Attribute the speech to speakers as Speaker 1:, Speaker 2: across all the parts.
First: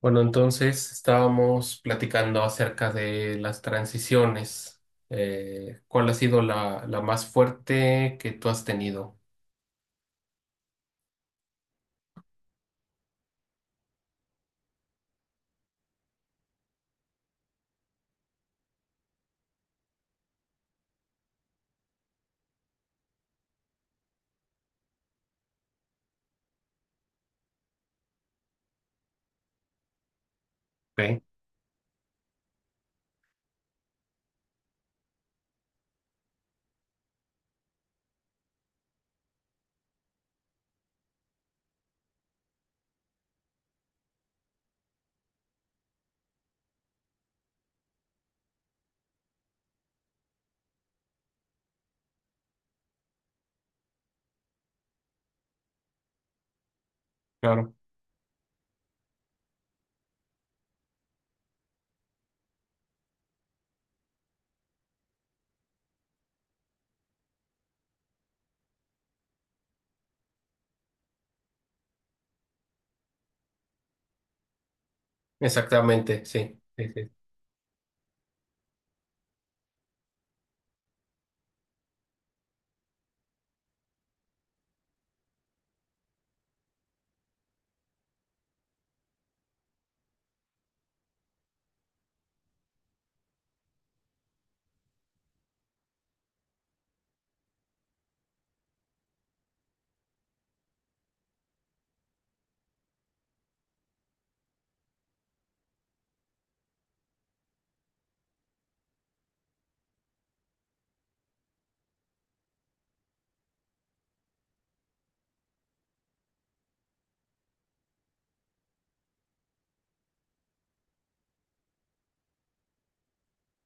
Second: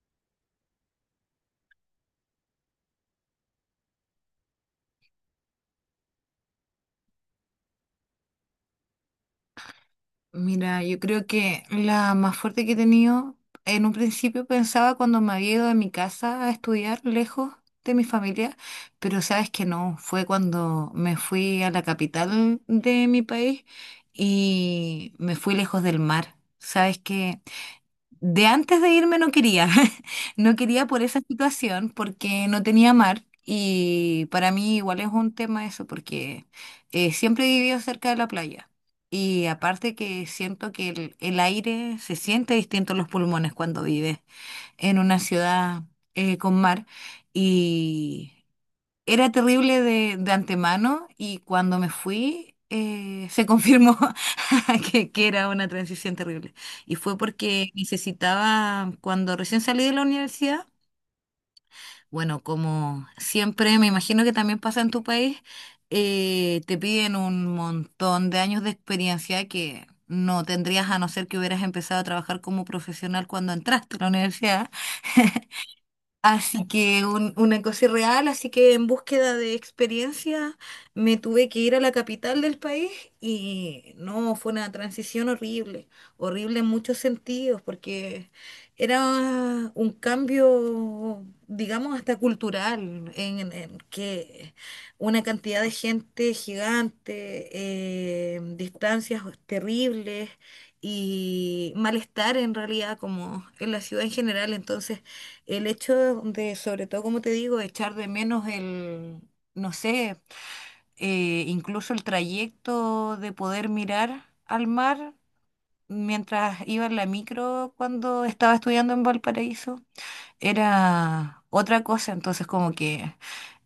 Speaker 1: Bueno, entonces estábamos platicando acerca de las transiciones. ¿Cuál ha sido la más fuerte que tú has tenido?
Speaker 2: Mira, yo creo que la más fuerte que he tenido, en un principio pensaba cuando me había ido de mi casa a estudiar lejos de mi familia, pero sabes que no, fue cuando me fui a la capital de mi país y me fui lejos del mar. Sabes que de antes de irme no quería, no quería por esa
Speaker 1: Ok,
Speaker 2: situación porque no tenía mar y para mí igual es un tema eso porque siempre he vivido cerca de la playa y aparte que siento que el aire se siente distinto en los pulmones cuando vives en una ciudad con mar y era terrible de antemano y cuando me fui se confirmó que era una transición terrible. Y fue porque
Speaker 1: claro.
Speaker 2: necesitaba, cuando recién salí de la universidad, bueno, como siempre, me imagino que también pasa en tu país, te piden un montón de años de experiencia que no tendrías a no ser que hubieras empezado a trabajar como profesional cuando entraste a la universidad.
Speaker 1: Exactamente, sí.
Speaker 2: Así
Speaker 1: Sí,
Speaker 2: que
Speaker 1: sí.
Speaker 2: una cosa irreal, así que en búsqueda de experiencia me tuve que ir a la capital del país y no, fue una transición horrible, horrible en muchos sentidos, porque era un cambio, digamos, hasta cultural, que una cantidad de gente gigante, distancias terribles y malestar en realidad, como en la ciudad en general, entonces… El hecho de, sobre todo, como te digo, echar de menos el, no sé, incluso el trayecto de poder mirar al mar mientras iba en la micro cuando estaba estudiando en Valparaíso, era otra cosa. Entonces, como que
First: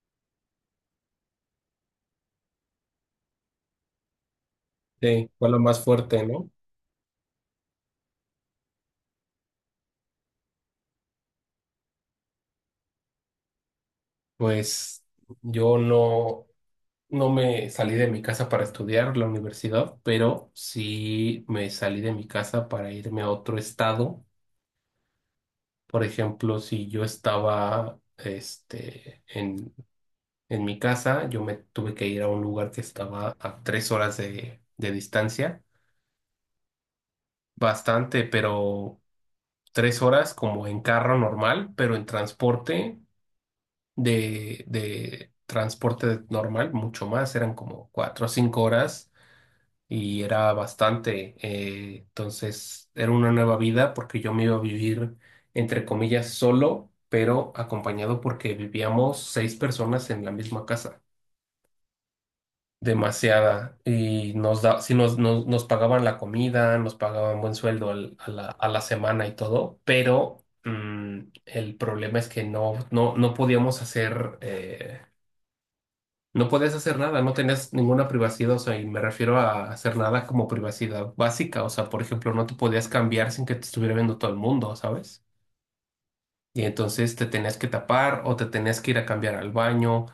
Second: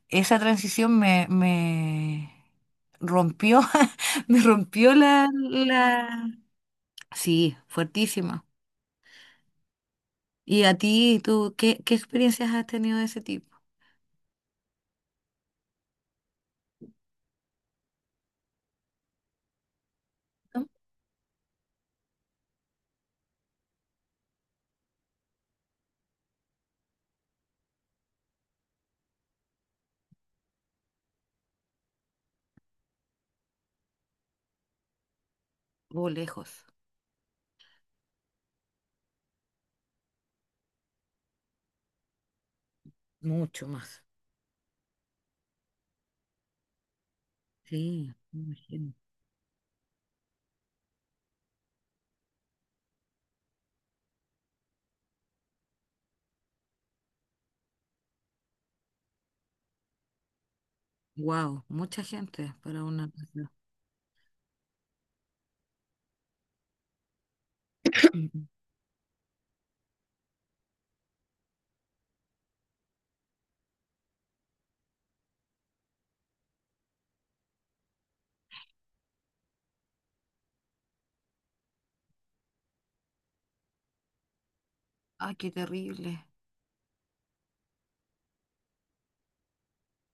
Speaker 2: esa transición me rompió, me rompió la,
Speaker 1: Sí, fue la más fuerte,
Speaker 2: la...
Speaker 1: ¿no?
Speaker 2: Sí, fuertísima. ¿Y a ti, tú, qué experiencias has tenido de ese tipo?
Speaker 1: Pues yo no, no me salí de mi casa para estudiar la universidad, pero
Speaker 2: ¿No?
Speaker 1: sí me salí de mi casa para irme a otro estado. Por ejemplo, si yo estaba este, en mi casa yo me tuve que ir a un lugar que estaba a 3 horas de distancia,
Speaker 2: O lejos.
Speaker 1: bastante, pero 3 horas como en carro normal, pero en transporte
Speaker 2: Mucho más.
Speaker 1: de transporte normal mucho más, eran como
Speaker 2: Sí.
Speaker 1: 4 o 5 horas y era bastante. Entonces era una nueva vida porque yo me iba a vivir entre comillas solo, pero acompañado porque vivíamos 6 personas en la misma casa.
Speaker 2: Wow, mucha gente para una casa.
Speaker 1: Demasiada y nos da, sí nos pagaban la comida, nos pagaban buen sueldo a
Speaker 2: Mm.
Speaker 1: a la semana y todo, pero el problema es que no, no, no podíamos hacer, no podías hacer nada, no tenías ninguna privacidad, o sea, y me refiero a hacer nada como privacidad básica, o sea, por ejemplo, no te podías cambiar sin que te estuviera viendo todo el mundo, ¿sabes?
Speaker 2: Ay, qué terrible.
Speaker 1: Y entonces te tenías que tapar o te tenías que ir a cambiar al baño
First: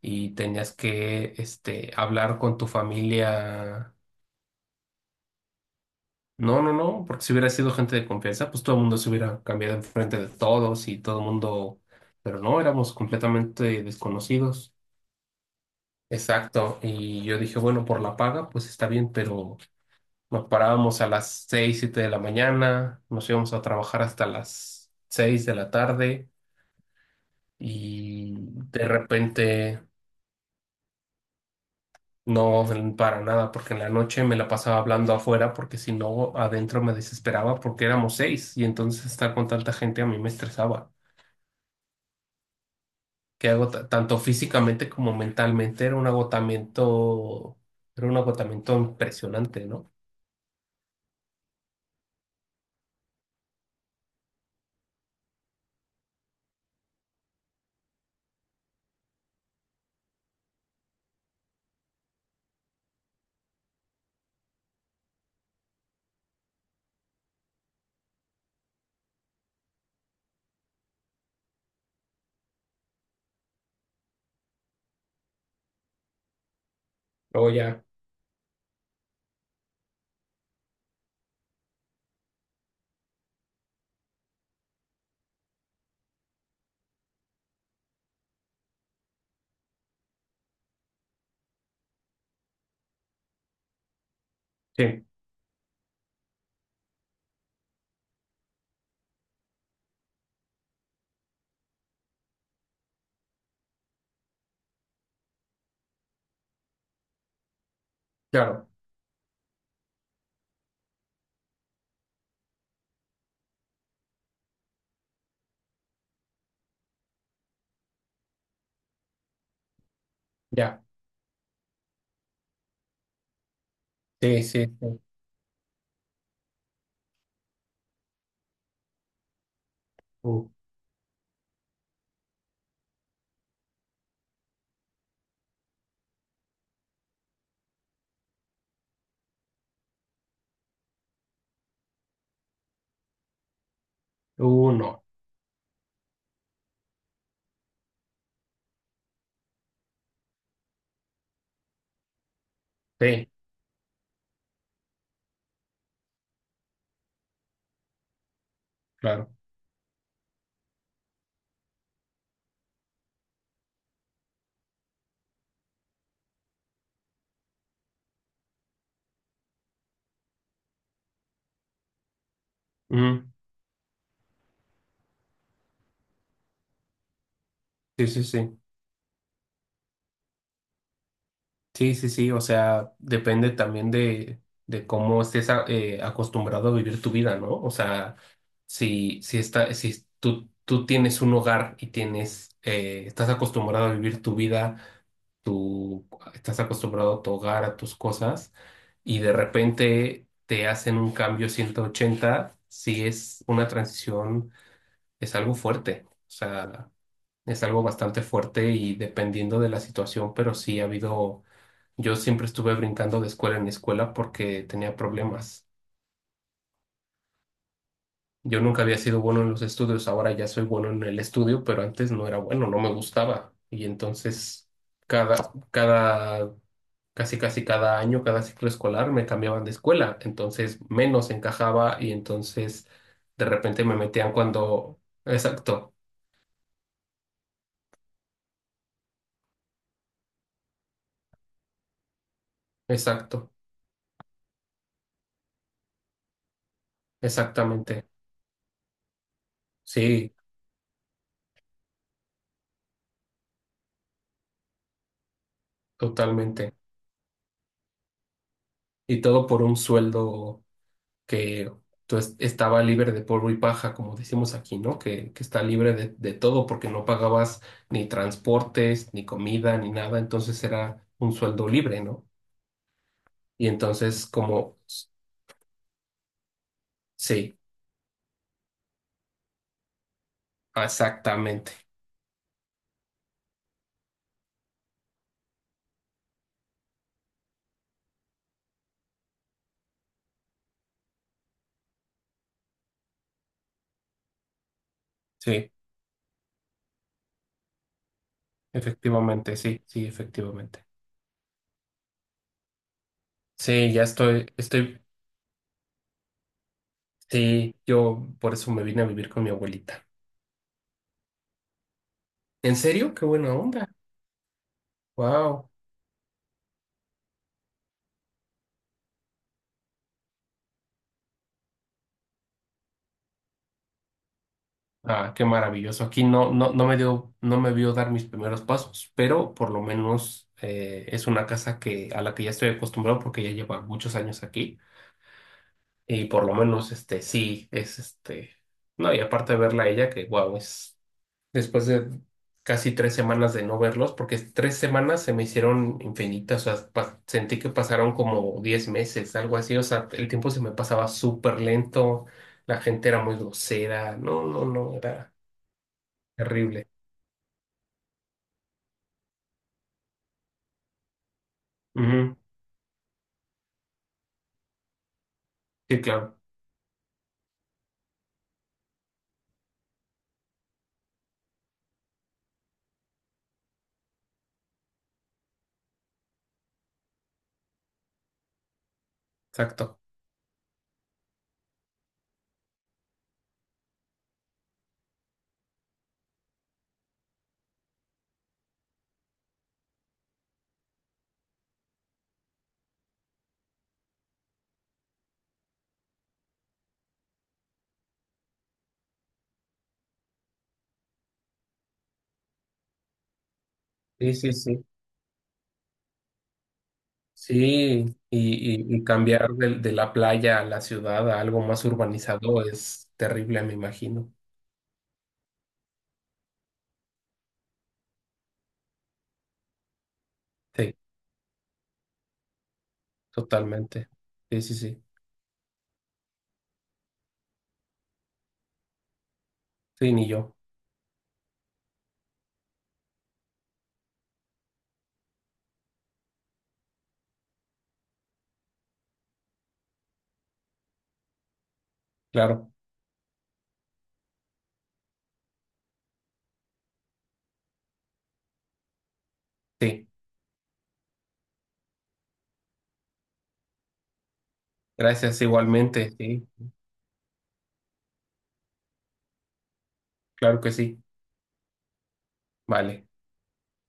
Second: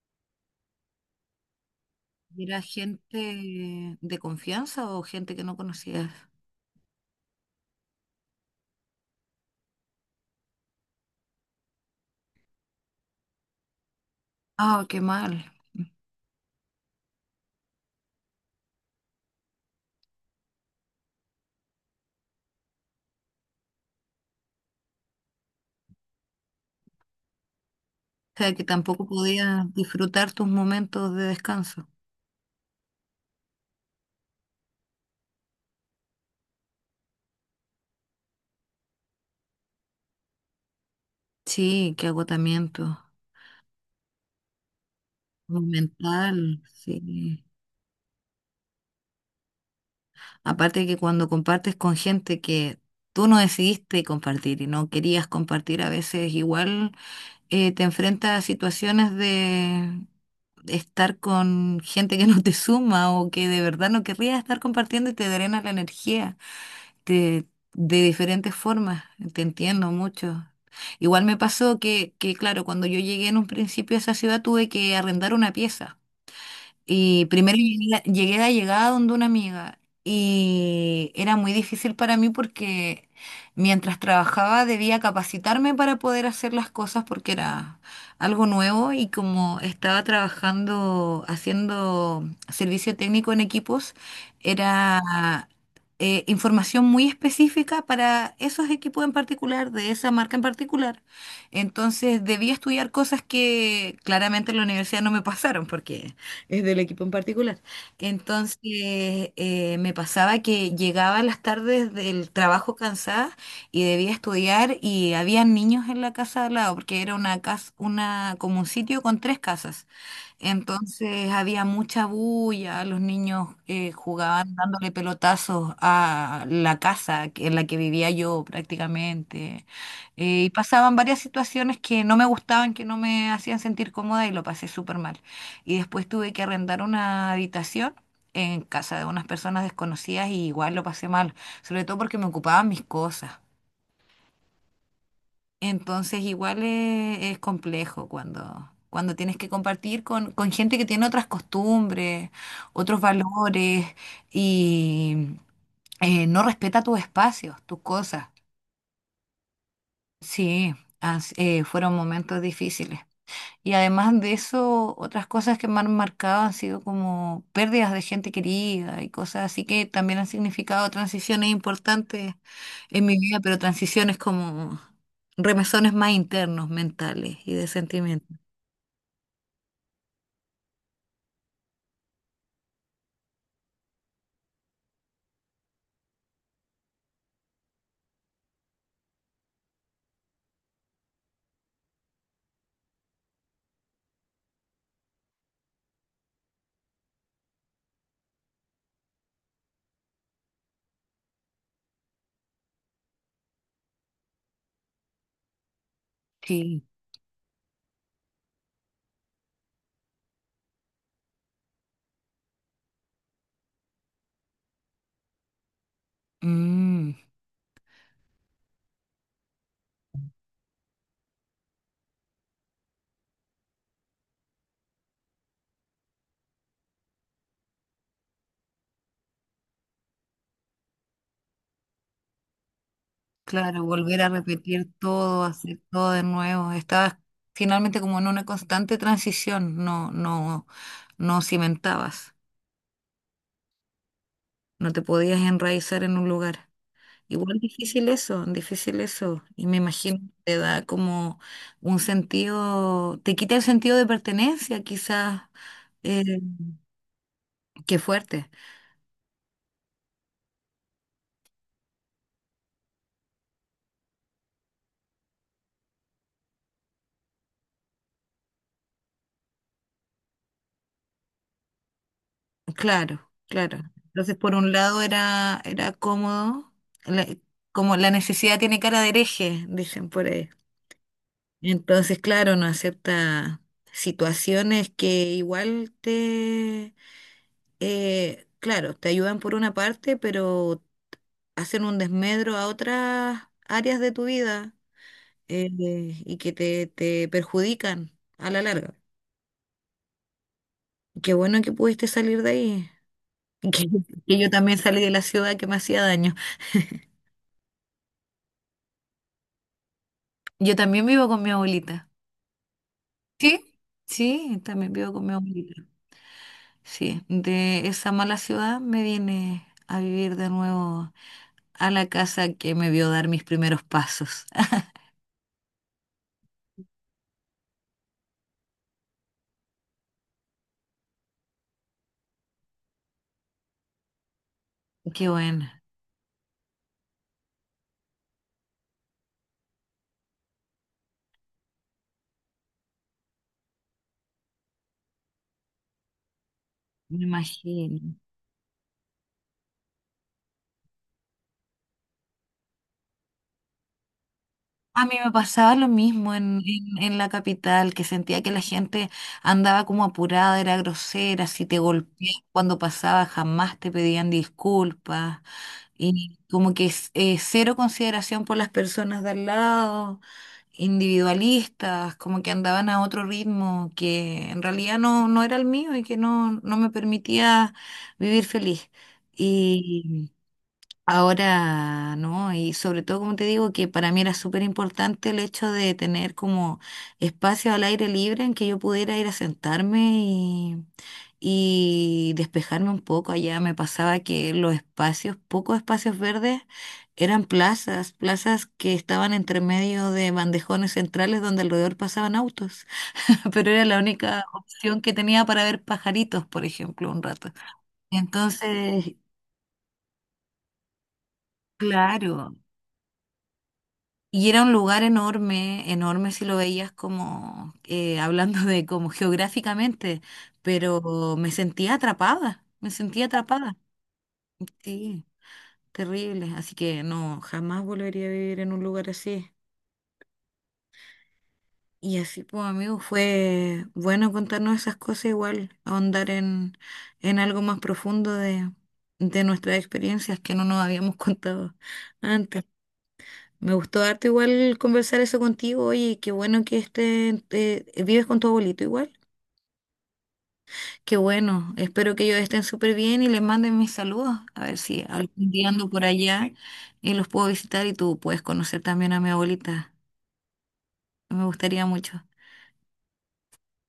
Speaker 1: y tenías que este, hablar
Speaker 2: ¿Y
Speaker 1: con
Speaker 2: ¿Era
Speaker 1: tu
Speaker 2: gente
Speaker 1: familia.
Speaker 2: de confianza o gente que no conocías?
Speaker 1: No, no, no, porque si hubiera sido gente de confianza, pues todo el mundo se hubiera cambiado enfrente de todos y todo el mundo, pero no, éramos completamente desconocidos.
Speaker 2: Ah, qué mal.
Speaker 1: Exacto, y yo dije, bueno, por la paga, pues está bien, pero nos parábamos a las seis, siete de la mañana, nos íbamos a trabajar hasta las seis de la tarde y
Speaker 2: O sea, que
Speaker 1: de
Speaker 2: tampoco podías
Speaker 1: repente
Speaker 2: disfrutar tus momentos de descanso.
Speaker 1: no, para nada, porque en la noche me la pasaba hablando afuera, porque si no, adentro me desesperaba porque éramos seis y entonces estar con tanta gente a mí me estresaba.
Speaker 2: Sí, qué agotamiento
Speaker 1: Que agota, tanto físicamente como mentalmente
Speaker 2: mental, sí.
Speaker 1: era un agotamiento impresionante, ¿no?
Speaker 2: Aparte que cuando compartes con gente que tú no decidiste compartir y no querías compartir, a veces igual te enfrentas a situaciones de estar con gente que no te suma o que de verdad no querrías estar compartiendo y te drena la energía te- de diferentes formas. Te entiendo mucho. Igual me pasó claro, cuando yo llegué en un principio a esa ciudad tuve que arrendar una pieza. Y
Speaker 1: Luego
Speaker 2: primero
Speaker 1: ya,
Speaker 2: llegué, de llegada donde una amiga y era muy difícil para mí porque mientras trabajaba debía capacitarme para poder hacer las cosas porque era algo nuevo y como estaba trabajando haciendo servicio técnico en equipos,
Speaker 1: sí,
Speaker 2: era información muy específica para esos equipos en particular, de esa marca en particular. Entonces debía estudiar cosas que claramente en la universidad no me pasaron porque es del equipo en particular.
Speaker 1: claro,
Speaker 2: Entonces, me pasaba que llegaba a las tardes del trabajo cansada y debía estudiar y había niños en la casa de al lado, porque era una casa, una, como un sitio con tres casas.
Speaker 1: ya,
Speaker 2: Entonces había mucha bulla, los niños
Speaker 1: sí,
Speaker 2: jugaban
Speaker 1: sí,
Speaker 2: dándole
Speaker 1: sí,
Speaker 2: pelotazos a la casa en la que vivía yo prácticamente.
Speaker 1: uh,
Speaker 2: Y pasaban varias situaciones que no me gustaban, que no me hacían sentir cómoda y lo pasé súper mal. Y después tuve que arrendar una habitación en casa de unas personas desconocidas y igual lo pasé mal, sobre todo porque me ocupaban mis cosas.
Speaker 1: no,
Speaker 2: Entonces igual es complejo cuando, cuando tienes que compartir con gente que tiene otras costumbres, otros
Speaker 1: sí,
Speaker 2: valores y no respeta tus espacios, tus cosas.
Speaker 1: claro,
Speaker 2: Sí, fueron momentos difíciles. Y además de eso, otras cosas que me han marcado han sido como pérdidas de gente querida y cosas así que también han significado transiciones importantes en mi
Speaker 1: ujú,
Speaker 2: vida, pero transiciones como remesones más internos, mentales y de
Speaker 1: sí, sí,
Speaker 2: sentimientos.
Speaker 1: sí, sí, sí, sí, o sea, depende también de cómo estés acostumbrado a vivir tu vida, ¿no? O sea, si, si, está, si tú tienes un hogar y tienes, estás acostumbrado a vivir tu vida, tú estás acostumbrado a tu hogar, a tus cosas, y de repente te hacen un cambio 180, sí es una transición, es algo fuerte, o
Speaker 2: Sí.
Speaker 1: sea, es algo bastante fuerte y dependiendo de la situación, pero sí ha habido, yo siempre estuve brincando de escuela en escuela porque tenía problemas.
Speaker 2: Mm,
Speaker 1: Yo nunca había sido bueno en los estudios, ahora ya soy bueno en el estudio, pero antes no era bueno, no me gustaba. Y entonces cada, cada, casi casi cada año, cada ciclo escolar me cambiaban de escuela, entonces menos encajaba y entonces de
Speaker 2: claro,
Speaker 1: repente me
Speaker 2: volver a
Speaker 1: metían
Speaker 2: repetir
Speaker 1: cuando...
Speaker 2: todo, hacer
Speaker 1: Exacto,
Speaker 2: todo de nuevo. Estabas finalmente como en una constante transición, no, no, no cimentabas,
Speaker 1: exacto,
Speaker 2: no te podías enraizar en un lugar. Igual difícil
Speaker 1: exactamente.
Speaker 2: eso, difícil eso. Y me imagino
Speaker 1: Sí,
Speaker 2: que te da como un sentido, te quita el sentido de pertenencia, quizás. Eh,
Speaker 1: totalmente.
Speaker 2: Qué fuerte.
Speaker 1: Y todo por un sueldo. Que entonces estaba libre de polvo y paja, como decimos aquí, ¿no? Que está libre de todo porque no pagabas ni transportes, ni comida, ni nada, entonces era un sueldo libre, ¿no?
Speaker 2: Claro,
Speaker 1: Y
Speaker 2: claro.
Speaker 1: entonces
Speaker 2: Entonces, por un
Speaker 1: como,
Speaker 2: lado era, era cómodo, la-
Speaker 1: sí,
Speaker 2: como la necesidad tiene cara de hereje, dicen por ahí.
Speaker 1: exactamente,
Speaker 2: Entonces, claro, no acepta situaciones que igual te, claro, te ayudan por una parte, pero hacen un desmedro a otras áreas de tu vida eh,
Speaker 1: sí,
Speaker 2: y que te perjudican a la larga.
Speaker 1: sí, efectivamente.
Speaker 2: Qué bueno que pudiste salir de ahí. Que,
Speaker 1: Sí, ya
Speaker 2: que yo
Speaker 1: estoy,
Speaker 2: también
Speaker 1: estoy,
Speaker 2: salí de la ciudad que me hacía daño.
Speaker 1: sí, yo por eso me vine a vivir con mi abuelita.
Speaker 2: Yo también vivo con mi abuelita.
Speaker 1: ¿En serio? Qué buena
Speaker 2: Sí,
Speaker 1: onda.
Speaker 2: sí, también vivo con mi
Speaker 1: Wow.
Speaker 2: abuelita. Sí, de esa mala ciudad me vine a vivir de nuevo a la casa que me vio dar mis primeros pasos.
Speaker 1: Ah, qué maravilloso. Aquí no, no, no me dio, no me vio dar mis primeros pasos, pero por lo menos es una casa a la que ya estoy acostumbrado porque ya lleva muchos años aquí.
Speaker 2: Qué bueno,
Speaker 1: Y por lo menos este sí es este. No, y aparte de verla a ella, que wow, es después de casi tres semanas de no verlos, porque tres semanas se me hicieron infinitas. O sea,
Speaker 2: me
Speaker 1: sentí que
Speaker 2: imagino.
Speaker 1: pasaron como 10 meses, algo así. O sea, el tiempo se me pasaba súper lento, la gente era muy grosera. No, no, no,
Speaker 2: A mí me
Speaker 1: era
Speaker 2: pasaba lo mismo
Speaker 1: terrible.
Speaker 2: en la capital, que sentía que la gente andaba como apurada, era grosera, si te
Speaker 1: Ujú,
Speaker 2: golpeaban cuando pasaba jamás te pedían disculpas
Speaker 1: sí, claro,
Speaker 2: y como que cero consideración por las personas de al lado, individualistas, como que andaban a otro ritmo que en realidad no, no era el mío y que no, no me permitía vivir feliz.
Speaker 1: exacto.
Speaker 2: Ahora, ¿no? Y sobre todo, como te digo, que para mí era súper importante el hecho de tener como espacio al aire libre en que yo pudiera ir a sentarme y despejarme un poco. Allá me pasaba que los espacios, pocos espacios verdes, eran plazas, plazas que estaban entre medio de bandejones centrales donde alrededor pasaban autos, pero era la
Speaker 1: Sí,
Speaker 2: única
Speaker 1: sí, sí.
Speaker 2: opción que tenía para ver pajaritos, por ejemplo, un rato.
Speaker 1: Sí, y
Speaker 2: Entonces,
Speaker 1: cambiar de la playa a la ciudad a algo más
Speaker 2: claro.
Speaker 1: urbanizado es terrible, me imagino.
Speaker 2: Y era un lugar enorme, enorme si lo veías como, hablando de como geográficamente,
Speaker 1: Sí,
Speaker 2: pero me sentía atrapada, me sentía atrapada.
Speaker 1: totalmente. Sí, sí, sí.
Speaker 2: Sí, terrible. Así que no, jamás volvería a vivir en un lugar así.
Speaker 1: Sí, ni yo.
Speaker 2: Y así, pues, amigo, fue bueno contarnos esas cosas, igual, ahondar en algo más profundo de nuestras experiencias que no nos habíamos contado antes.
Speaker 1: Claro,
Speaker 2: Me gustó harto igual conversar eso contigo. Oye, qué bueno que estén, vives con tu abuelito igual.
Speaker 1: sí.
Speaker 2: Qué bueno. Espero que ellos estén súper bien y les manden mis saludos. A ver si
Speaker 1: Gracias
Speaker 2: algún día ando por
Speaker 1: igualmente. Sí,
Speaker 2: allá y los puedo visitar y tú puedes conocer también a mi abuelita.
Speaker 1: claro que sí.
Speaker 2: Me gustaría mucho.
Speaker 1: Vale.